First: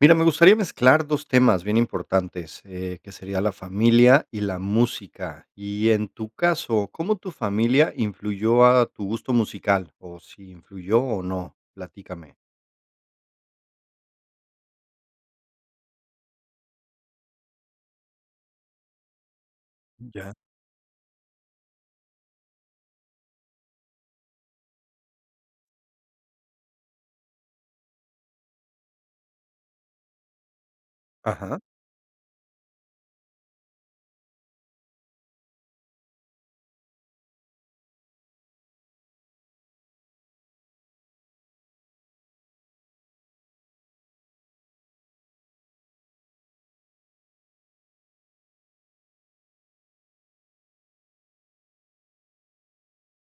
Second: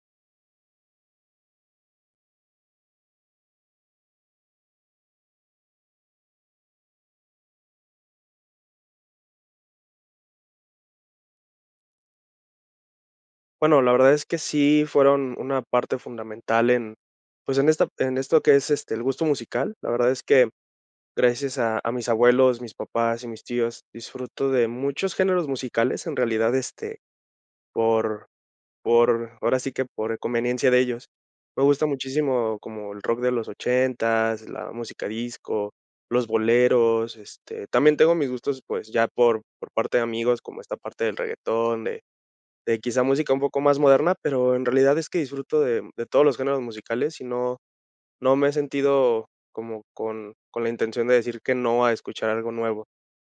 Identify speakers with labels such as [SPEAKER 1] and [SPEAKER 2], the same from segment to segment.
[SPEAKER 1] Mira, me gustaría mezclar 2 temas bien importantes, eh, que sería la familia y la música, y en tu caso, ¿cómo tu familia influyó a tu gusto musical? ¿O si influyó o no? Platícame.
[SPEAKER 2] Bueno, la verdad es que sí, fueron una parte fundamental en, pues, en esta en esto que es, este, el gusto musical. La verdad es
[SPEAKER 1] Ya.
[SPEAKER 2] que, gracias a a mis abuelos, mis papás y mis tíos, disfruto de muchos géneros musicales, en realidad, este, por por ahora sí que por conveniencia de ellos.
[SPEAKER 1] Ajá.
[SPEAKER 2] Me gusta muchísimo como el rock de los ochentas, la música disco, los boleros, este, también tengo mis gustos, pues, ya por por parte de amigos, como esta parte del reguetón, de de quizá música un poco más moderna, pero, en realidad es que disfruto de de todos los géneros musicales, y no no me he sentido como con con la intención de decir que no a escuchar algo nuevo.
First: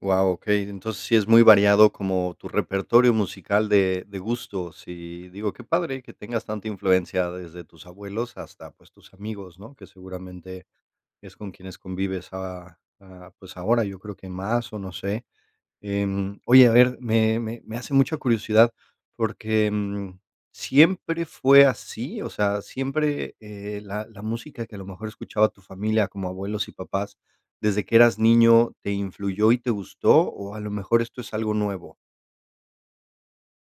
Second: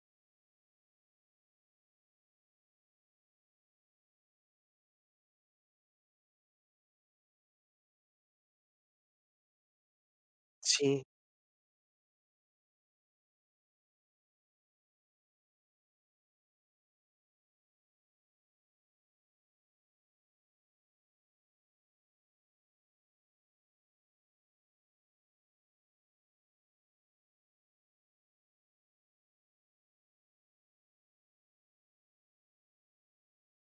[SPEAKER 1] Guau, okey, entonces sí es muy variado como tu repertorio musical de de gustos y digo qué padre, que tengas tanta influencia desde tus abuelos hasta, pues, tus amigos, ¿no? Que seguramente
[SPEAKER 2] Sí.
[SPEAKER 1] es con quienes convives a a pues, ahora, yo creo que más o no sé, em, oye, a ver, me me me hace mucha curiosidad, porque, mm, ¿siempre fue así?, o sea, ¿siempre, eh, la la música que a lo mejor escuchaba tu familia, como abuelos y papás, desde que eras niño, te influyó y te gustó? ¿O a lo mejor esto es algo nuevo?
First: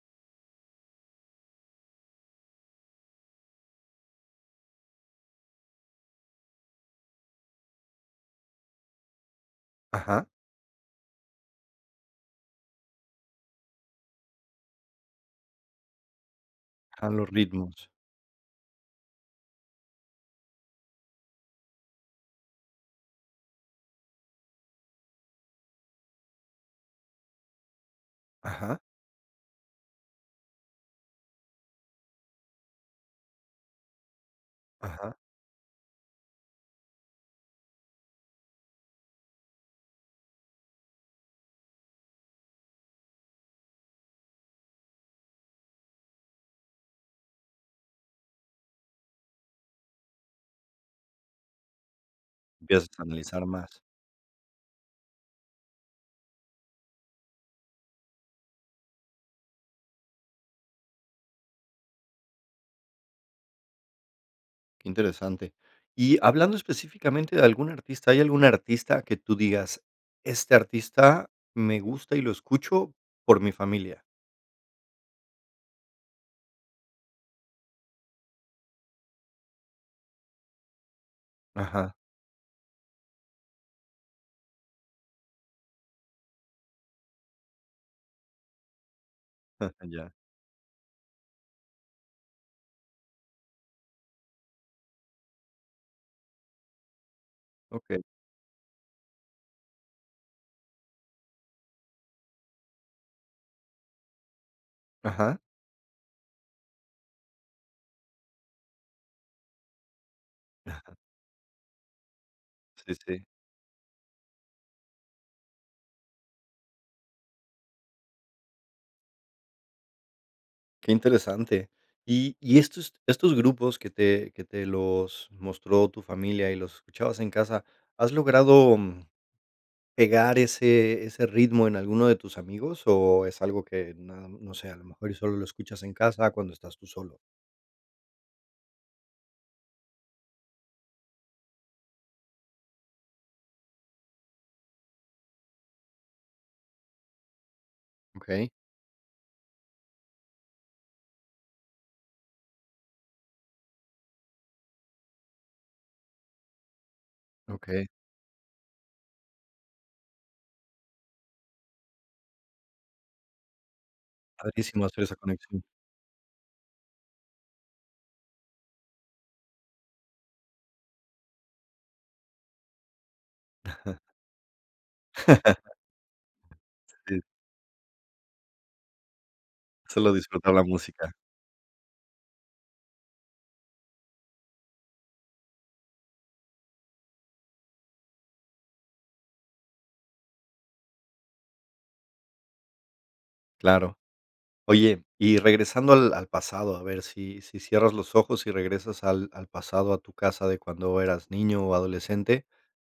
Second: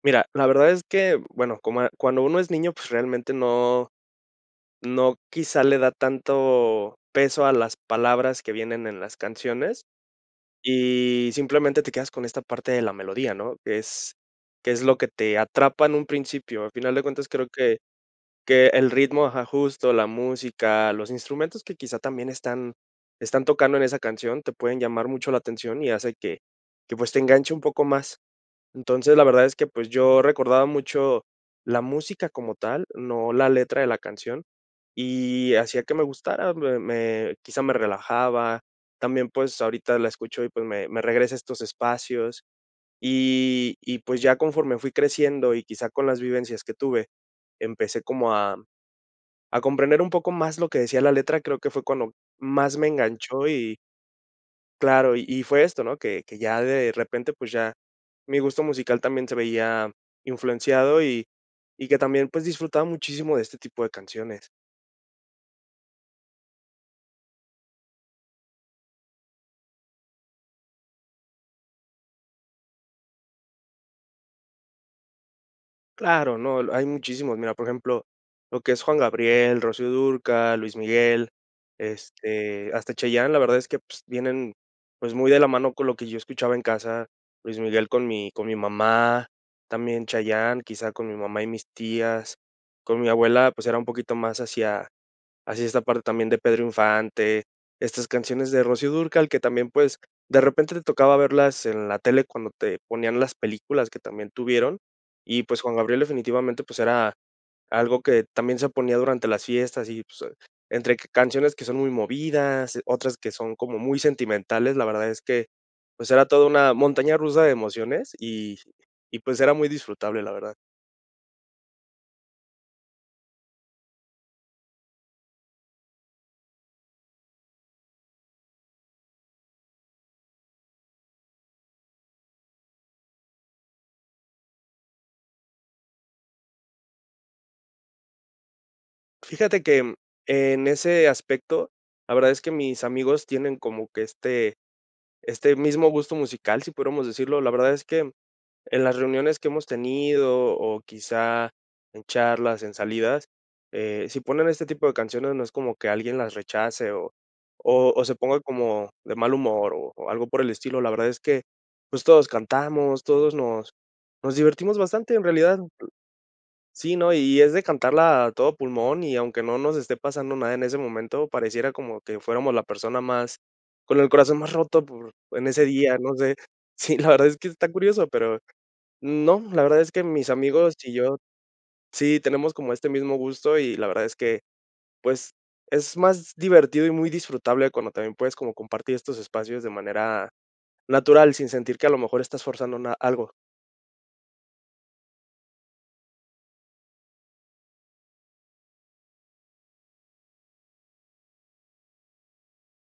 [SPEAKER 2] Mira, la verdad es que, bueno, como, cuando uno es niño, pues, realmente no no quizá le da tanto peso a las palabras que vienen en las canciones,
[SPEAKER 1] Ajá.
[SPEAKER 2] y simplemente te quedas con esta parte de la melodía, ¿no? Es, que es lo que te atrapa en un principio, al final de
[SPEAKER 1] A
[SPEAKER 2] cuentas,
[SPEAKER 1] los
[SPEAKER 2] creo que
[SPEAKER 1] ritmos.
[SPEAKER 2] que el ritmo ajá, justo, la música, los instrumentos que quizá también están están tocando en esa canción, te pueden llamar mucho la atención, y hace que que, pues, te enganche un poco más.
[SPEAKER 1] Ajá.
[SPEAKER 2] Entonces, la verdad es que, pues, yo recordaba mucho la música como tal, no la letra de la canción,
[SPEAKER 1] Ajá.
[SPEAKER 2] y hacía que me gustara, me me quizá, me relajaba, también, pues, ahorita la escucho y, pues, me me regresa a estos espacios. Y y, pues, ya conforme fui creciendo y quizá con las vivencias que tuve, empecé como a a comprender un poco más lo que decía la letra, creo que fue cuando más me
[SPEAKER 1] Empiezas a analizar
[SPEAKER 2] enganchó, y
[SPEAKER 1] más.
[SPEAKER 2] claro, y y fue esto, ¿no?, que que ya de repente, pues, ya mi gusto musical también, se veía influenciado y y que también, pues, disfrutaba muchísimo de este tipo de canciones.
[SPEAKER 1] Qué interesante. Y hablando específicamente de algún artista, ¿hay algún artista que tú digas, este artista me gusta y lo escucho por mi familia?
[SPEAKER 2] Claro, no, hay muchísimos. Mira, por ejemplo, lo que es Juan Gabriel, Rocío Dúrcal, Luis Miguel,
[SPEAKER 1] Ajá.
[SPEAKER 2] este, hasta Chayanne, la verdad es que, pues, vienen, pues, muy de la mano con lo que yo escuchaba en casa. Luis Miguel con mi con mi mamá,
[SPEAKER 1] Ah,
[SPEAKER 2] también
[SPEAKER 1] ya.
[SPEAKER 2] Chayanne, quizá, con mi mamá y mis tías. Con mi abuela, pues, era un poquito más hacia hacia esta parte también de Pedro Infante,
[SPEAKER 1] Okey.
[SPEAKER 2] estas canciones de Rocío Dúrcal que también, pues, de repente te tocaba verlas en la tele cuando te ponían las películas que también tuvieron.
[SPEAKER 1] Ajá.
[SPEAKER 2] Y, pues, Juan Gabriel definitivamente, pues, era algo que también, se ponía durante las fiestas y, pues, entre
[SPEAKER 1] Ajá.
[SPEAKER 2] canciones que son muy movidas,
[SPEAKER 1] Sí,
[SPEAKER 2] otras
[SPEAKER 1] sí.
[SPEAKER 2] que son como muy sentimentales. La verdad es que, pues, era toda una montaña rusa de emociones, y y pues, era muy disfrutable, la verdad.
[SPEAKER 1] Qué interesante. Y y estos estos grupos que te que te los mostró tu familia y los escuchabas en casa, ¿has logrado, mm, pegar ese ese ritmo en alguno de tus amigos, o es algo que no no sé, a lo mejor y solo lo escuchas en casa cuando estás tú solo?
[SPEAKER 2] Fíjate que en ese aspecto, la verdad es que mis amigos tienen como que este este mismo gusto musical, si pudiéramos decirlo. La verdad es que
[SPEAKER 1] Okey.
[SPEAKER 2] en las reuniones que hemos tenido o quizá en charlas, en salidas, eh, si ponen este tipo de canciones, no es como que alguien las rechace, o
[SPEAKER 1] Okey.
[SPEAKER 2] o o se ponga como de mal humor o o algo por el estilo. La verdad es que, pues, todos cantamos, todos nos nos divertimos
[SPEAKER 1] Padrísimo si tuviera
[SPEAKER 2] bastante
[SPEAKER 1] esa
[SPEAKER 2] en realidad.
[SPEAKER 1] conexión.
[SPEAKER 2] Sí, ¿no? Y es de cantarla a todo pulmón, y aunque no nos esté pasando nada en ese momento, pareciera como que fuéramos la persona más
[SPEAKER 1] Ajá.
[SPEAKER 2] con el corazón más roto por en ese día, no sé. Sí, la
[SPEAKER 1] Sí.
[SPEAKER 2] verdad es que está curioso, pero, no, la verdad es que
[SPEAKER 1] Solo
[SPEAKER 2] mis
[SPEAKER 1] disfrutar la
[SPEAKER 2] amigos y
[SPEAKER 1] música.
[SPEAKER 2] yo, sí, tenemos como este mismo gusto, y la verdad es que, pues, es más divertido y muy disfrutable cuando también puedes como compartir estos espacios de manera natural, sin sentir que a lo mejor estás forzando na algo.
[SPEAKER 1] Claro. Oye, y regresando al al pasado, a ver si si cierras los ojos, y regresas al al pasado a tu casa de cuando eras niño, o adolescente,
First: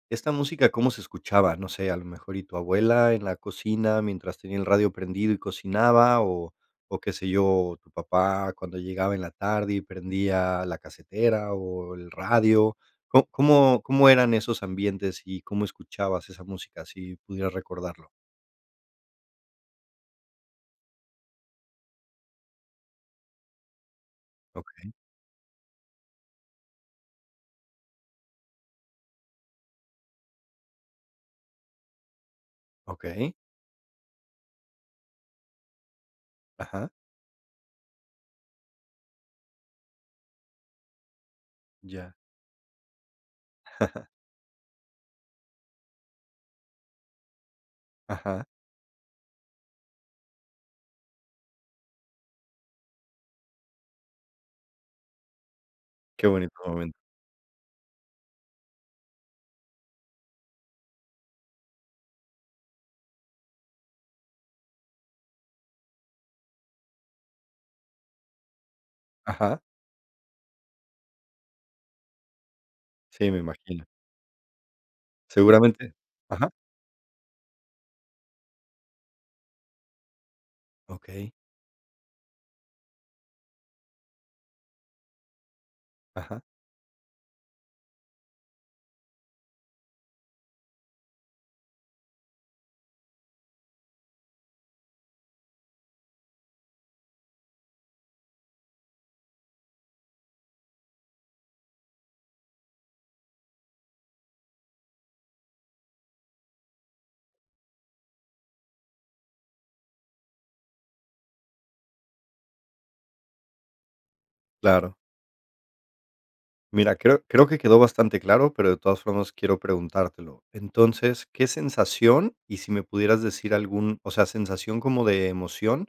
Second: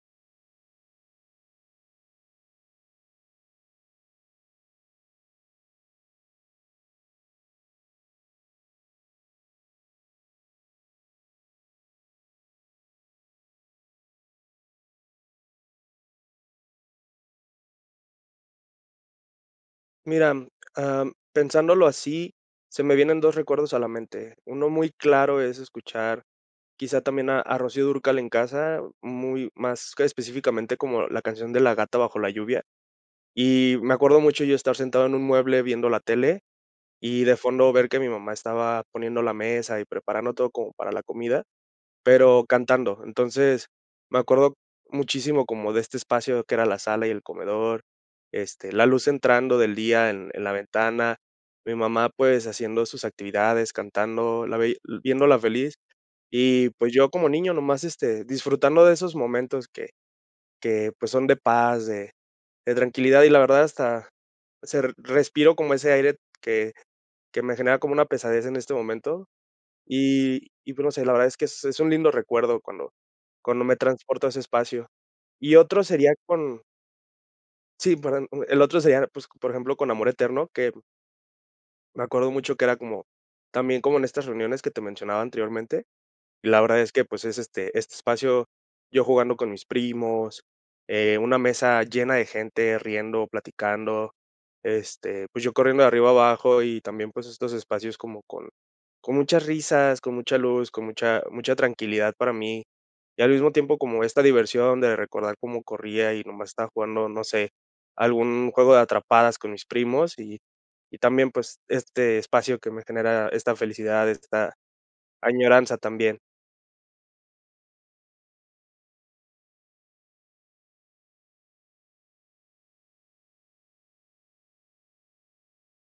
[SPEAKER 1] ¿esta música cómo se escuchaba? No sé, a lo mejor y tu abuela en la cocina mientras tenía el radio prendido y cocinaba, o o qué sé yo, o tu papá cuando llegaba en la tarde, y prendía la casetera, o el radio, ¿có cómo cómo eran esos ambientes y cómo escuchabas esa música? Si pudieras recordarlo.
[SPEAKER 2] Mira, mm, ah, mm, pensándolo así, se me vienen 2 recuerdos a la mente. Uno muy
[SPEAKER 1] Okey.
[SPEAKER 2] claro es escuchar, quizá también a a Rocío Dúrcal en casa, muy más que específicamente como la canción de La gata bajo la lluvia.
[SPEAKER 1] Okey.
[SPEAKER 2] Y me acuerdo mucho yo estar sentado en un mueble viendo la tele,
[SPEAKER 1] Ajá.
[SPEAKER 2] y de fondo ver que mi mamá estaba poniendo la mesa y preparando todo como para la comida,
[SPEAKER 1] Ya.
[SPEAKER 2] pero cantando, entonces, me acuerdo muchísimo, como de este espacio que era la sala y el comedor,
[SPEAKER 1] Ajá.
[SPEAKER 2] este, la luz entrando del día en en la ventana. Mi mamá, pues, haciendo sus actividades, cantando, la veía viéndola feliz.
[SPEAKER 1] Qué bonito
[SPEAKER 2] Y,
[SPEAKER 1] momento.
[SPEAKER 2] pues, yo como niño nomás, este, disfrutando de esos momentos, que que pues, son de paz, de de tranquilidad. Y la verdad hasta, se respiro como ese aire que que me genera como una pesadez en este momento.
[SPEAKER 1] Ajá.
[SPEAKER 2] Y y pues, no sé, la verdad es que es es un lindo recuerdo cuando
[SPEAKER 1] Sí, me
[SPEAKER 2] cuando me
[SPEAKER 1] imagino.
[SPEAKER 2] transporto a ese espacio. Y otro
[SPEAKER 1] Seguramente.
[SPEAKER 2] sería
[SPEAKER 1] Ajá
[SPEAKER 2] con sí, perdón, mm, el otro sería, pues, por ejemplo, con amor eterno, que
[SPEAKER 1] Okey.
[SPEAKER 2] me acuerdo mucho que era como, también como en estas reuniones que te mencionaba anteriormente.
[SPEAKER 1] Ajá.
[SPEAKER 2] Y la verdad es que, pues, es este este espacio, yo jugando con mis primos, eh, una mesa llena de gente, riendo, platicando, este, pues, yo corriendo de arriba a abajo y también, pues, estos espacios como con con muchas risas, con mucha luz, con mucha mucha tranquilidad para mí. Y al mismo tiempo, como esta diversión de recordar cómo corría y nomás estaba jugando, no sé, algún juego de atrapadas con mis primos y y también, pues, este espacio que me genera esta felicidad, esta
[SPEAKER 1] Claro.
[SPEAKER 2] añoranza también.
[SPEAKER 1] Mira, creo creo que quedó bastante claro, pero de todas formas quiero preguntártelo. Entonces, ¿qué sensación, y si me pudieras decir algún o sea, sensación como de emoción,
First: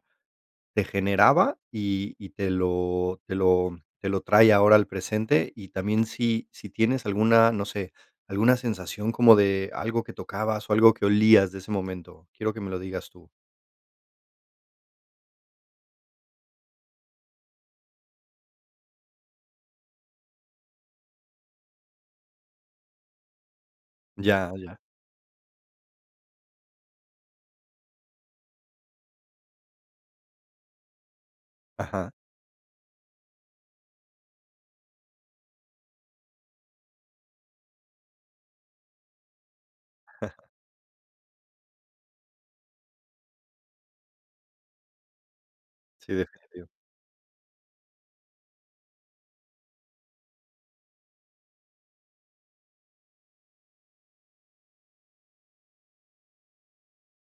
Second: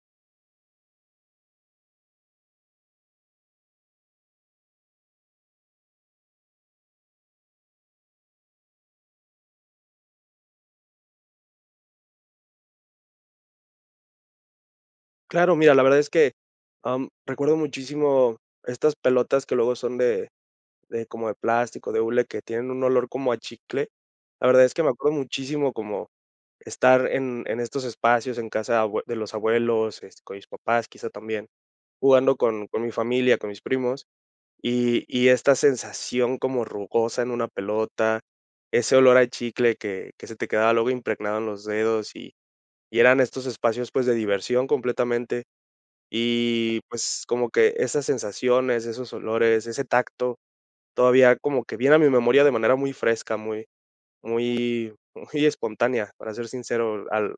[SPEAKER 1] te generaba y y te lo te lo te lo trae ahora al presente?, y también, ¿si si tienes alguna, no sé, alguna sensación como de algo que tocabas, o algo que olías de ese momento?, quiero que me lo digas tú.
[SPEAKER 2] Claro, mira, la verdad es que, ah, mm, recuerdo muchísimo estas pelotas que luego son de de como de plástico, de hule, que tienen un olor como a chicle. La
[SPEAKER 1] Ya,
[SPEAKER 2] verdad es
[SPEAKER 1] ya.
[SPEAKER 2] que me acuerdo muchísimo como, estar en en estos espacios, en casa de abue de los abuelos, este, con mis papás quizá también,
[SPEAKER 1] Ajá.
[SPEAKER 2] jugando con con mi familia, con mis primos. Y y esta sensación como rugosa en una pelota, ese olor a chicle que que se te quedaba luego impregnado en los dedos, y y eran estos espacios, pues, de diversión completamente.
[SPEAKER 1] Sí, definitivo.
[SPEAKER 2] Y pues, como que esas sensaciones, esos olores, ese tacto, todavía como que viene a mi memoria de manera muy fresca, muy, muy, muy espontánea, para ser sincero, al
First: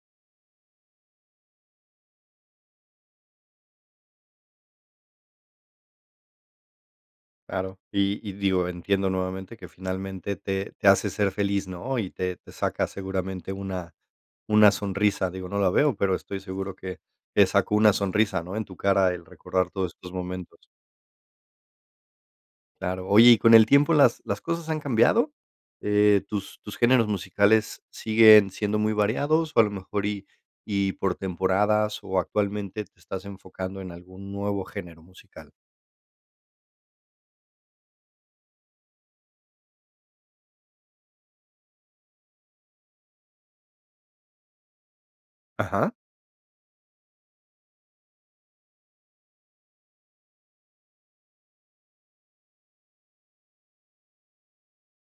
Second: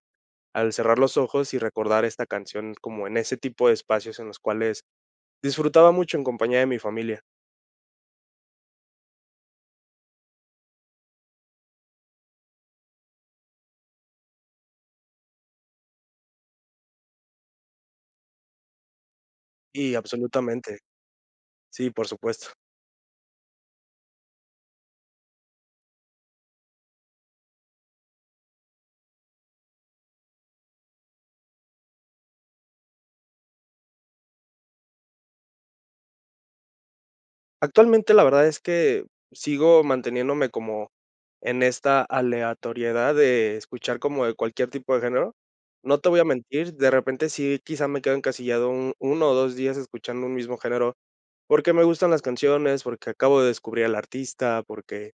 [SPEAKER 2] al cerrar los ojos, y recordar esta canción como en ese tipo de espacios en los cuales, disfrutaba mucho en compañía de mi familia.
[SPEAKER 1] Claro y y, digo, entiendo nuevamente que finalmente te te hace ser feliz, ¿no?, y te te saca seguramente una una sonrisa. Digo, no la veo, pero estoy seguro que, te sacó una sonrisa, ¿no?, en tu cara el recordar todos
[SPEAKER 2] Y
[SPEAKER 1] estos momentos.
[SPEAKER 2] absolutamente. Sí, por supuesto.
[SPEAKER 1] Claro, oye, y con el tiempo, ¿las las cosas han cambiado? Eh, ¿tus tus géneros musicales, siguen siendo muy variados? O a lo mejor y y por temporadas, o actualmente te estás enfocando en algún nuevo género musical?
[SPEAKER 2] Actualmente, la verdad es que sigo manteniéndome como en esta aleatoriedad de escuchar como de cualquier tipo de género.
[SPEAKER 1] Ajá.
[SPEAKER 2] No te voy a mentir, de repente sí quizá me quedo encasillado un 1 o 2 días escuchando un mismo género. Porque, me gustan las canciones, porque, acabo de descubrir al artista, porque,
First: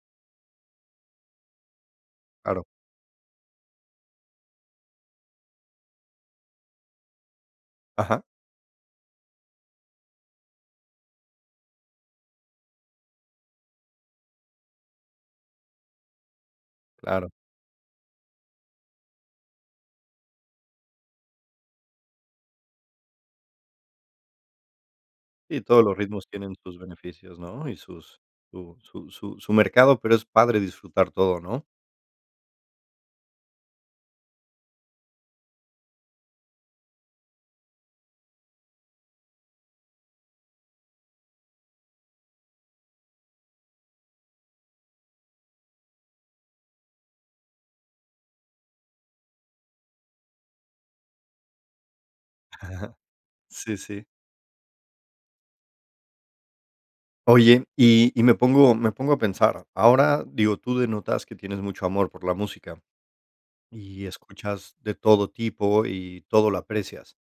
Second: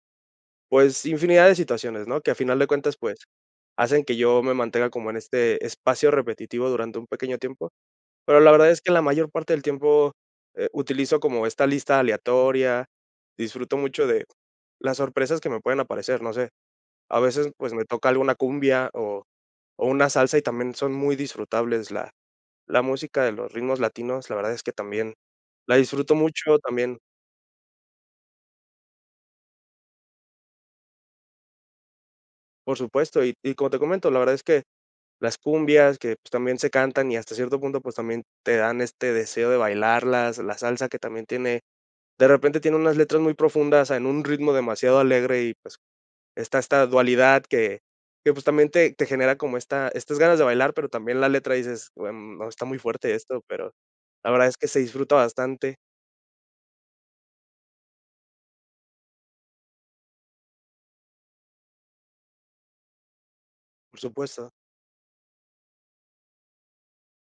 [SPEAKER 2] pues, infinidad de situaciones, ¿no?, que a final
[SPEAKER 1] Claro.
[SPEAKER 2] de cuentas, pues, hacen que yo me mantenga como en este espacio repetitivo durante un pequeño tiempo.
[SPEAKER 1] Ajá.
[SPEAKER 2] Pero, la verdad es que la mayor parte del tiempo, eh, utilizo como esta lista aleatoria, disfruto mucho de las sorpresas que me pueden aparecer, no sé, a
[SPEAKER 1] Claro.
[SPEAKER 2] veces, pues, me toca alguna cumbia, o o una salsa y también son muy disfrutables la la música de los ritmos latinos, la verdad es que también
[SPEAKER 1] Sí,
[SPEAKER 2] la
[SPEAKER 1] todos los
[SPEAKER 2] disfruto
[SPEAKER 1] ritmos tienen
[SPEAKER 2] mucho
[SPEAKER 1] sus
[SPEAKER 2] también.
[SPEAKER 1] beneficios, ¿no? Y sus su su su su mercado, pero, es padre disfrutar todo, ¿no?
[SPEAKER 2] Por supuesto, y y como te comento, la verdad es que las cumbias que, pues, también se cantan y hasta cierto punto, pues, también te dan este deseo de bailarlas, la salsa que también tiene, de repente tiene unas letras muy profundas en un ritmo demasiado alegre y, pues, está esta dualidad que que, pues, también te te genera como esta estas ganas de bailar, pero, también la letra dices: "buen no, está muy
[SPEAKER 1] Ajá.
[SPEAKER 2] fuerte esto, pero,
[SPEAKER 1] Sí, sí.
[SPEAKER 2] la verdad es que se disfruta bastante.
[SPEAKER 1] Oye, y y me pongo me pongo a pensar. Ahora, digo, tú denotas que tienes mucho amor por la música,
[SPEAKER 2] Por
[SPEAKER 1] y
[SPEAKER 2] supuesto.
[SPEAKER 1] escuchas de todo tipo y todo lo aprecias,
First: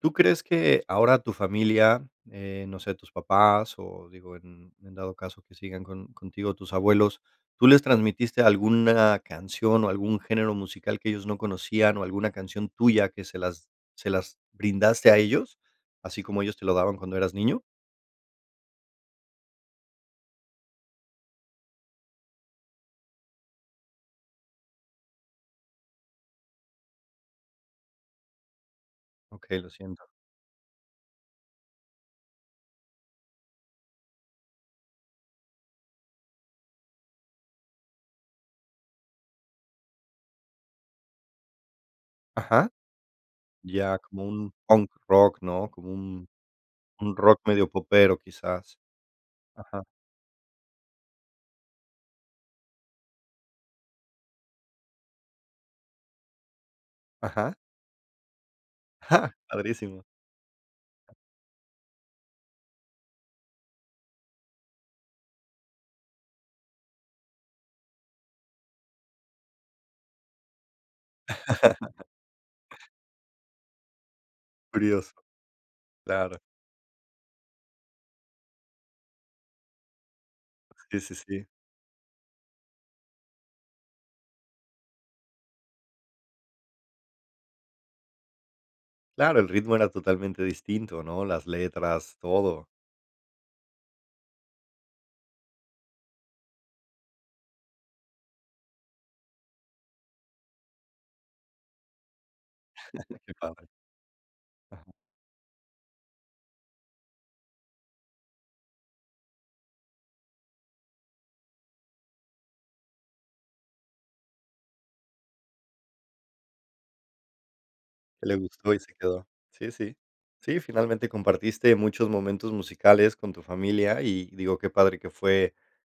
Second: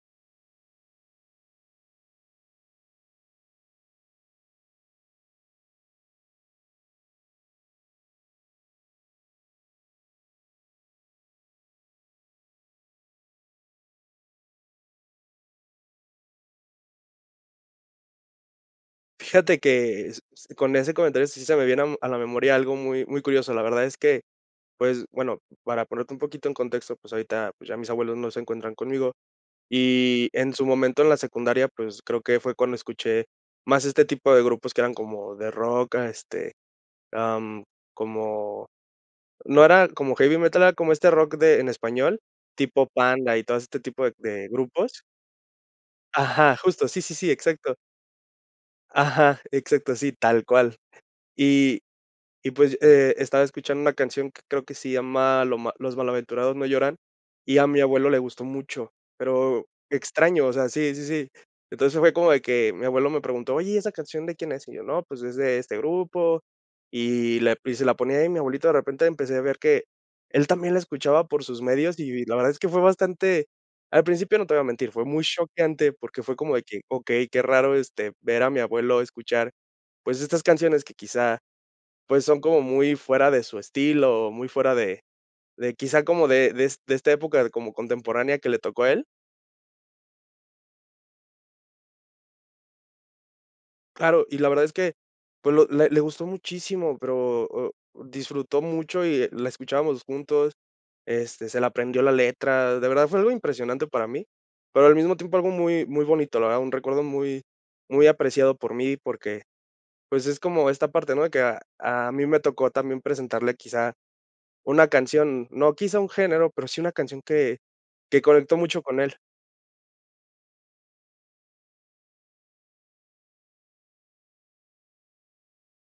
[SPEAKER 1] tú crees que ahora tu familia, eh, no sé, tus papás o, digo, en en dado caso que sigan con contigo tus abuelos, ¿tú les transmitiste alguna canción o algún género musical que ellos no conocían, o alguna canción tuya que se las se las brindaste a ellos, así como ellos te lo daban cuando eras niño?
[SPEAKER 2] Fíjate que s s con ese comentario, sí se me viene, am, a la memoria algo muy muy curioso. La verdad es que, pues, bueno, para ponerte un poquito en contexto, pues, ahorita, pues, ya mis abuelos no se encuentran conmigo.
[SPEAKER 1] Okey, lo siento.
[SPEAKER 2] Y en su momento en la secundaria, pues, creo que fue cuando escuché más este tipo de grupos que eran como de rock, este, am, como, no era como heavy metal, era como este rock de en español,
[SPEAKER 1] Ajá.
[SPEAKER 2] tipo Panda y todo este
[SPEAKER 1] Ya
[SPEAKER 2] tipo de
[SPEAKER 1] como
[SPEAKER 2] de
[SPEAKER 1] un punk
[SPEAKER 2] grupos.
[SPEAKER 1] rock, ¿no?, como un
[SPEAKER 2] Ajá, justo, sí, sí,
[SPEAKER 1] un
[SPEAKER 2] sí,
[SPEAKER 1] rock medio
[SPEAKER 2] exacto.
[SPEAKER 1] popero, quizás.
[SPEAKER 2] Ajá,
[SPEAKER 1] Ajá.
[SPEAKER 2] exacto, sí, tal cual. Y y, pues, eh, estaba escuchando una canción que creo que se llama lo ma Los malaventurados no lloran,
[SPEAKER 1] Ajá.
[SPEAKER 2] y a mi abuelo le gustó mucho. Pero
[SPEAKER 1] Padrísimo.
[SPEAKER 2] extraño, o sea, sí, sí, sí. Entonces, fue como de que mi abuelo me preguntó: "Oye, ¿y esa canción de quién es?", y yo: "No, pues, es de este grupo", y la y se la ponía ahí, mi abuelito de repente, empecé a ver que él también la escuchaba por sus medios, y v la verdad es que fue bastante al principio no te voy a mentir, fue
[SPEAKER 1] Curioso.
[SPEAKER 2] muy choqueante porque fue
[SPEAKER 1] Claro.
[SPEAKER 2] como de que: "Okey, qué raro, este, ver a mi abuelo escuchar, pues, estas canciones que
[SPEAKER 1] Sí, sí,
[SPEAKER 2] quizá,
[SPEAKER 1] sí.
[SPEAKER 2] pues son como muy fuera de su estilo, muy fuera de de quizá como de des de esta época como contemporánea que le tocó a él".
[SPEAKER 1] Claro, el ritmo era totalmente distinto, ¿no?, las letras, todo.
[SPEAKER 2] Claro, y la verdad es que, pues lo le le gustó muchísimo, pero, o disfrutó mucho y la escuchábamos juntos, este, se la aprendió la letra. De verdad, fue algo
[SPEAKER 1] Qué padre.
[SPEAKER 2] impresionante para mí, pero
[SPEAKER 1] Ajá.
[SPEAKER 2] al mismo tiempo algo muy muy bonito, la verdad. Un recuerdo muy muy apreciado por mí, porque, pues, es como esta parte, ¿no?, de que a a mí me tocó también presentarle quizá una canción, no quizá un género, pero sí una canción que que
[SPEAKER 1] Que le
[SPEAKER 2] conectó
[SPEAKER 1] gustó y
[SPEAKER 2] mucho
[SPEAKER 1] se
[SPEAKER 2] con él.
[SPEAKER 1] quedó. Sí, sí. Sí, finalmente compartiste muchos momentos musicales con tu familia, y digo: "Qué padre que fue".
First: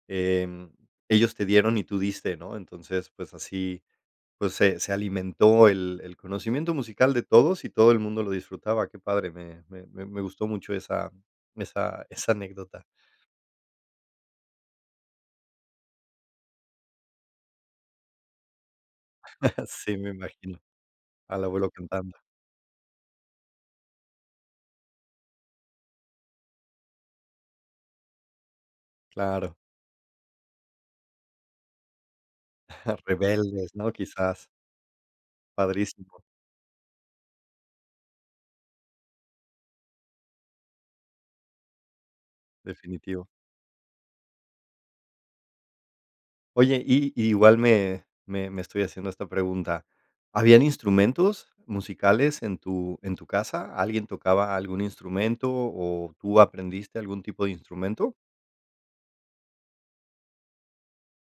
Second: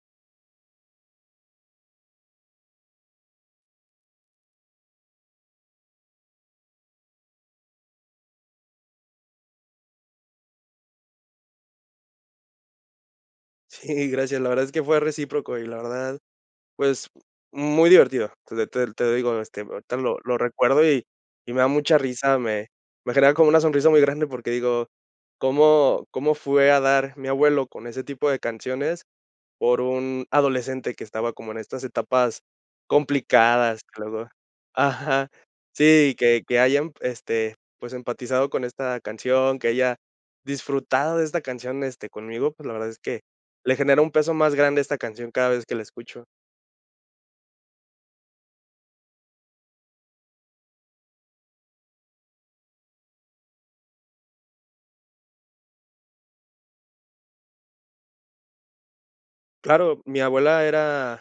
[SPEAKER 1] Em, ellos te dieron y tú diste, ¿no? Entonces, pues así, pues se se alimentó el el conocimiento musical de todos y todo el mundo lo disfrutaba. Qué padre, me me me gustó mucho esa esa esa anécdota.
[SPEAKER 2] Sí, gracias. La verdad es que fue recíproco y la verdad, pues, muy divertido. Te te te te lo digo, este,
[SPEAKER 1] Sí,
[SPEAKER 2] ahorita
[SPEAKER 1] me
[SPEAKER 2] lo lo
[SPEAKER 1] imagino,
[SPEAKER 2] recuerdo y
[SPEAKER 1] al
[SPEAKER 2] y me da
[SPEAKER 1] abuelo
[SPEAKER 2] mucha
[SPEAKER 1] cantando.
[SPEAKER 2] risa, me me genera como una sonrisa muy grande, porque digo: "¿Cómo cómo fue a dar mi abuelo con ese tipo de canciones
[SPEAKER 1] Claro.
[SPEAKER 2] por un adolescente que estaba como en estas etapas
[SPEAKER 1] Rebeldes,
[SPEAKER 2] complicadas?".
[SPEAKER 1] ¿no?,
[SPEAKER 2] Que luego, eh
[SPEAKER 1] quizás.
[SPEAKER 2] ajá, sí,
[SPEAKER 1] Padrísimo.
[SPEAKER 2] que que hayan, este, pues, empatizado con esta canción, que haya disfrutado de esta canción, este, conmigo, pues, la verdad es que,
[SPEAKER 1] Definitivo.
[SPEAKER 2] le genera un peso más grande esta canción cada vez que la escucho.
[SPEAKER 1] Oye, y igual me me me estoy haciendo esta pregunta, ¿habían instrumentos musicales en tu en tu casa? ¿Alguien tocaba algún instrumento o tú aprendiste algún tipo de instrumento?
[SPEAKER 2] Claro, mi abuela era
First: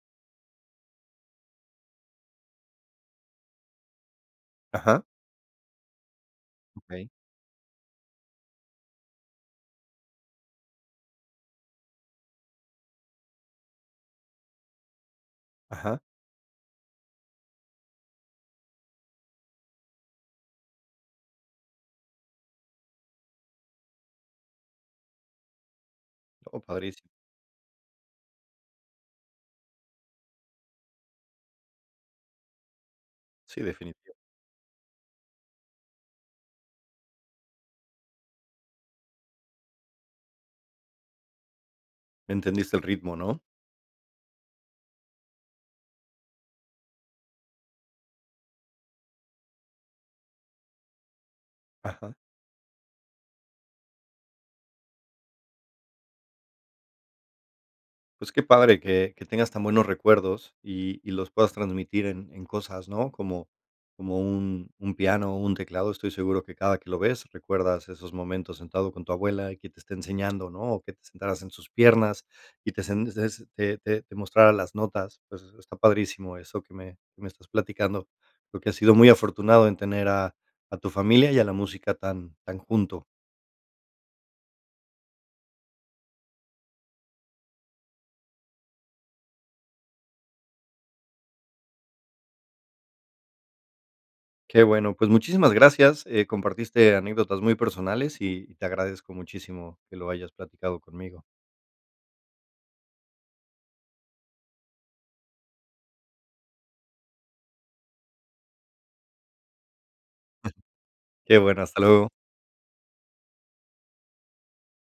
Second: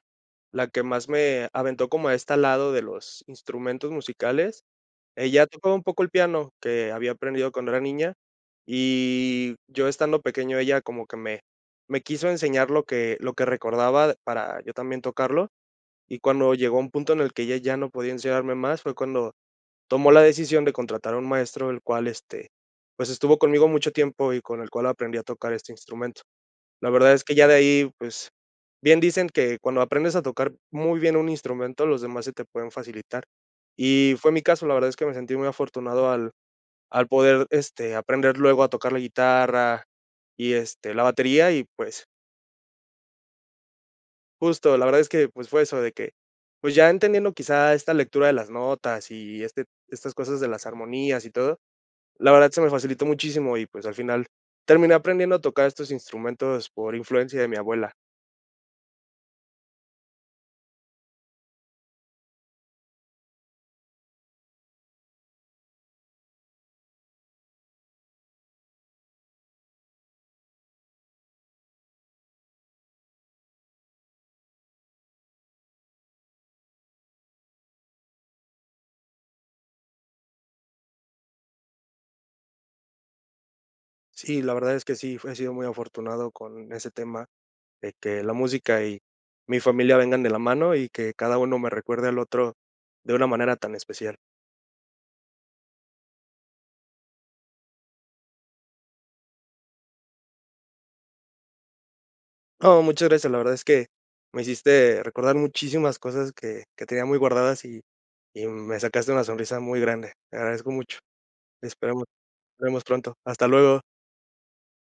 [SPEAKER 2] la que más me aventó como a esta lado de los instrumentos musicales.
[SPEAKER 1] Ajá.
[SPEAKER 2] Ella tocaba un poco el piano que
[SPEAKER 1] Okey.
[SPEAKER 2] había aprendido cuando era niña, y yo estando pequeño ella como que me me quiso enseñar lo que lo que recordaba para yo también tocarlo.
[SPEAKER 1] Ajá.
[SPEAKER 2] Y cuando llegó un punto en el que ella ya no podía enseñarme más, fue cuando tomó la decisión de contratar a un maestro, el cual, este, pues, estuvo conmigo mucho tiempo, y con el cual aprendí a tocar este instrumento.
[SPEAKER 1] Oh,
[SPEAKER 2] La
[SPEAKER 1] padrísimo.
[SPEAKER 2] verdad es que ya de ahí, pues, bien dicen que cuando aprendes a tocar muy bien un instrumento, los demás se te pueden facilitar.
[SPEAKER 1] Sí, definitivo.
[SPEAKER 2] Y fue mi caso, la verdad es que me sentí muy afortunado al al poder, este, aprender luego a tocar la guitarra y, este, la batería y, pues
[SPEAKER 1] ¿Entendiste el ritmo, no?
[SPEAKER 2] Justo, la verdad es que, pues, fue eso de que, pues, ya entendiendo quizá esta lectura de las notas, y este estas cosas de las armonías y todo,
[SPEAKER 1] Ajá.
[SPEAKER 2] la verdad, se me facilitó muchísimo. Y, pues, al final, terminé aprendiendo a tocar estos instrumentos por influencia de mi abuela.
[SPEAKER 1] Pues, qué padre que que tengas tan buenos recuerdos, y y los puedas transmitir en en cosas, ¿no?, como como un un piano o un teclado. Estoy seguro que cada que lo ves, recuerdas esos momentos sentado con tu abuela y que te esté enseñando, ¿no?, o que te sentaras en sus piernas, y te sent te sent te te te mostrara las notas. Pues, está padrísimo eso que me que me estás platicando. Creo que has sido muy afortunado en tener a a tu familia y a la música tan tan junto.
[SPEAKER 2] Sí, la verdad es que sí, he sido muy afortunado con ese tema, de que la música y mi familia vengan de la mano, y que cada uno me recuerde al otro de una manera tan especial.
[SPEAKER 1] Qué bueno, pues muchísimas gracias. Eh, compartiste anécdotas muy personales, y y te agradezco muchísimo que lo hayas platicado conmigo.
[SPEAKER 2] No, muchas gracias. La verdad es que me hiciste recordar muchísimas cosas que que tenía muy guardadas, y y me sacaste una sonrisa muy grande. Te agradezco mucho.
[SPEAKER 1] Qué bueno, hasta
[SPEAKER 2] Esperamos
[SPEAKER 1] luego.
[SPEAKER 2] nos vemos pronto. Hasta luego.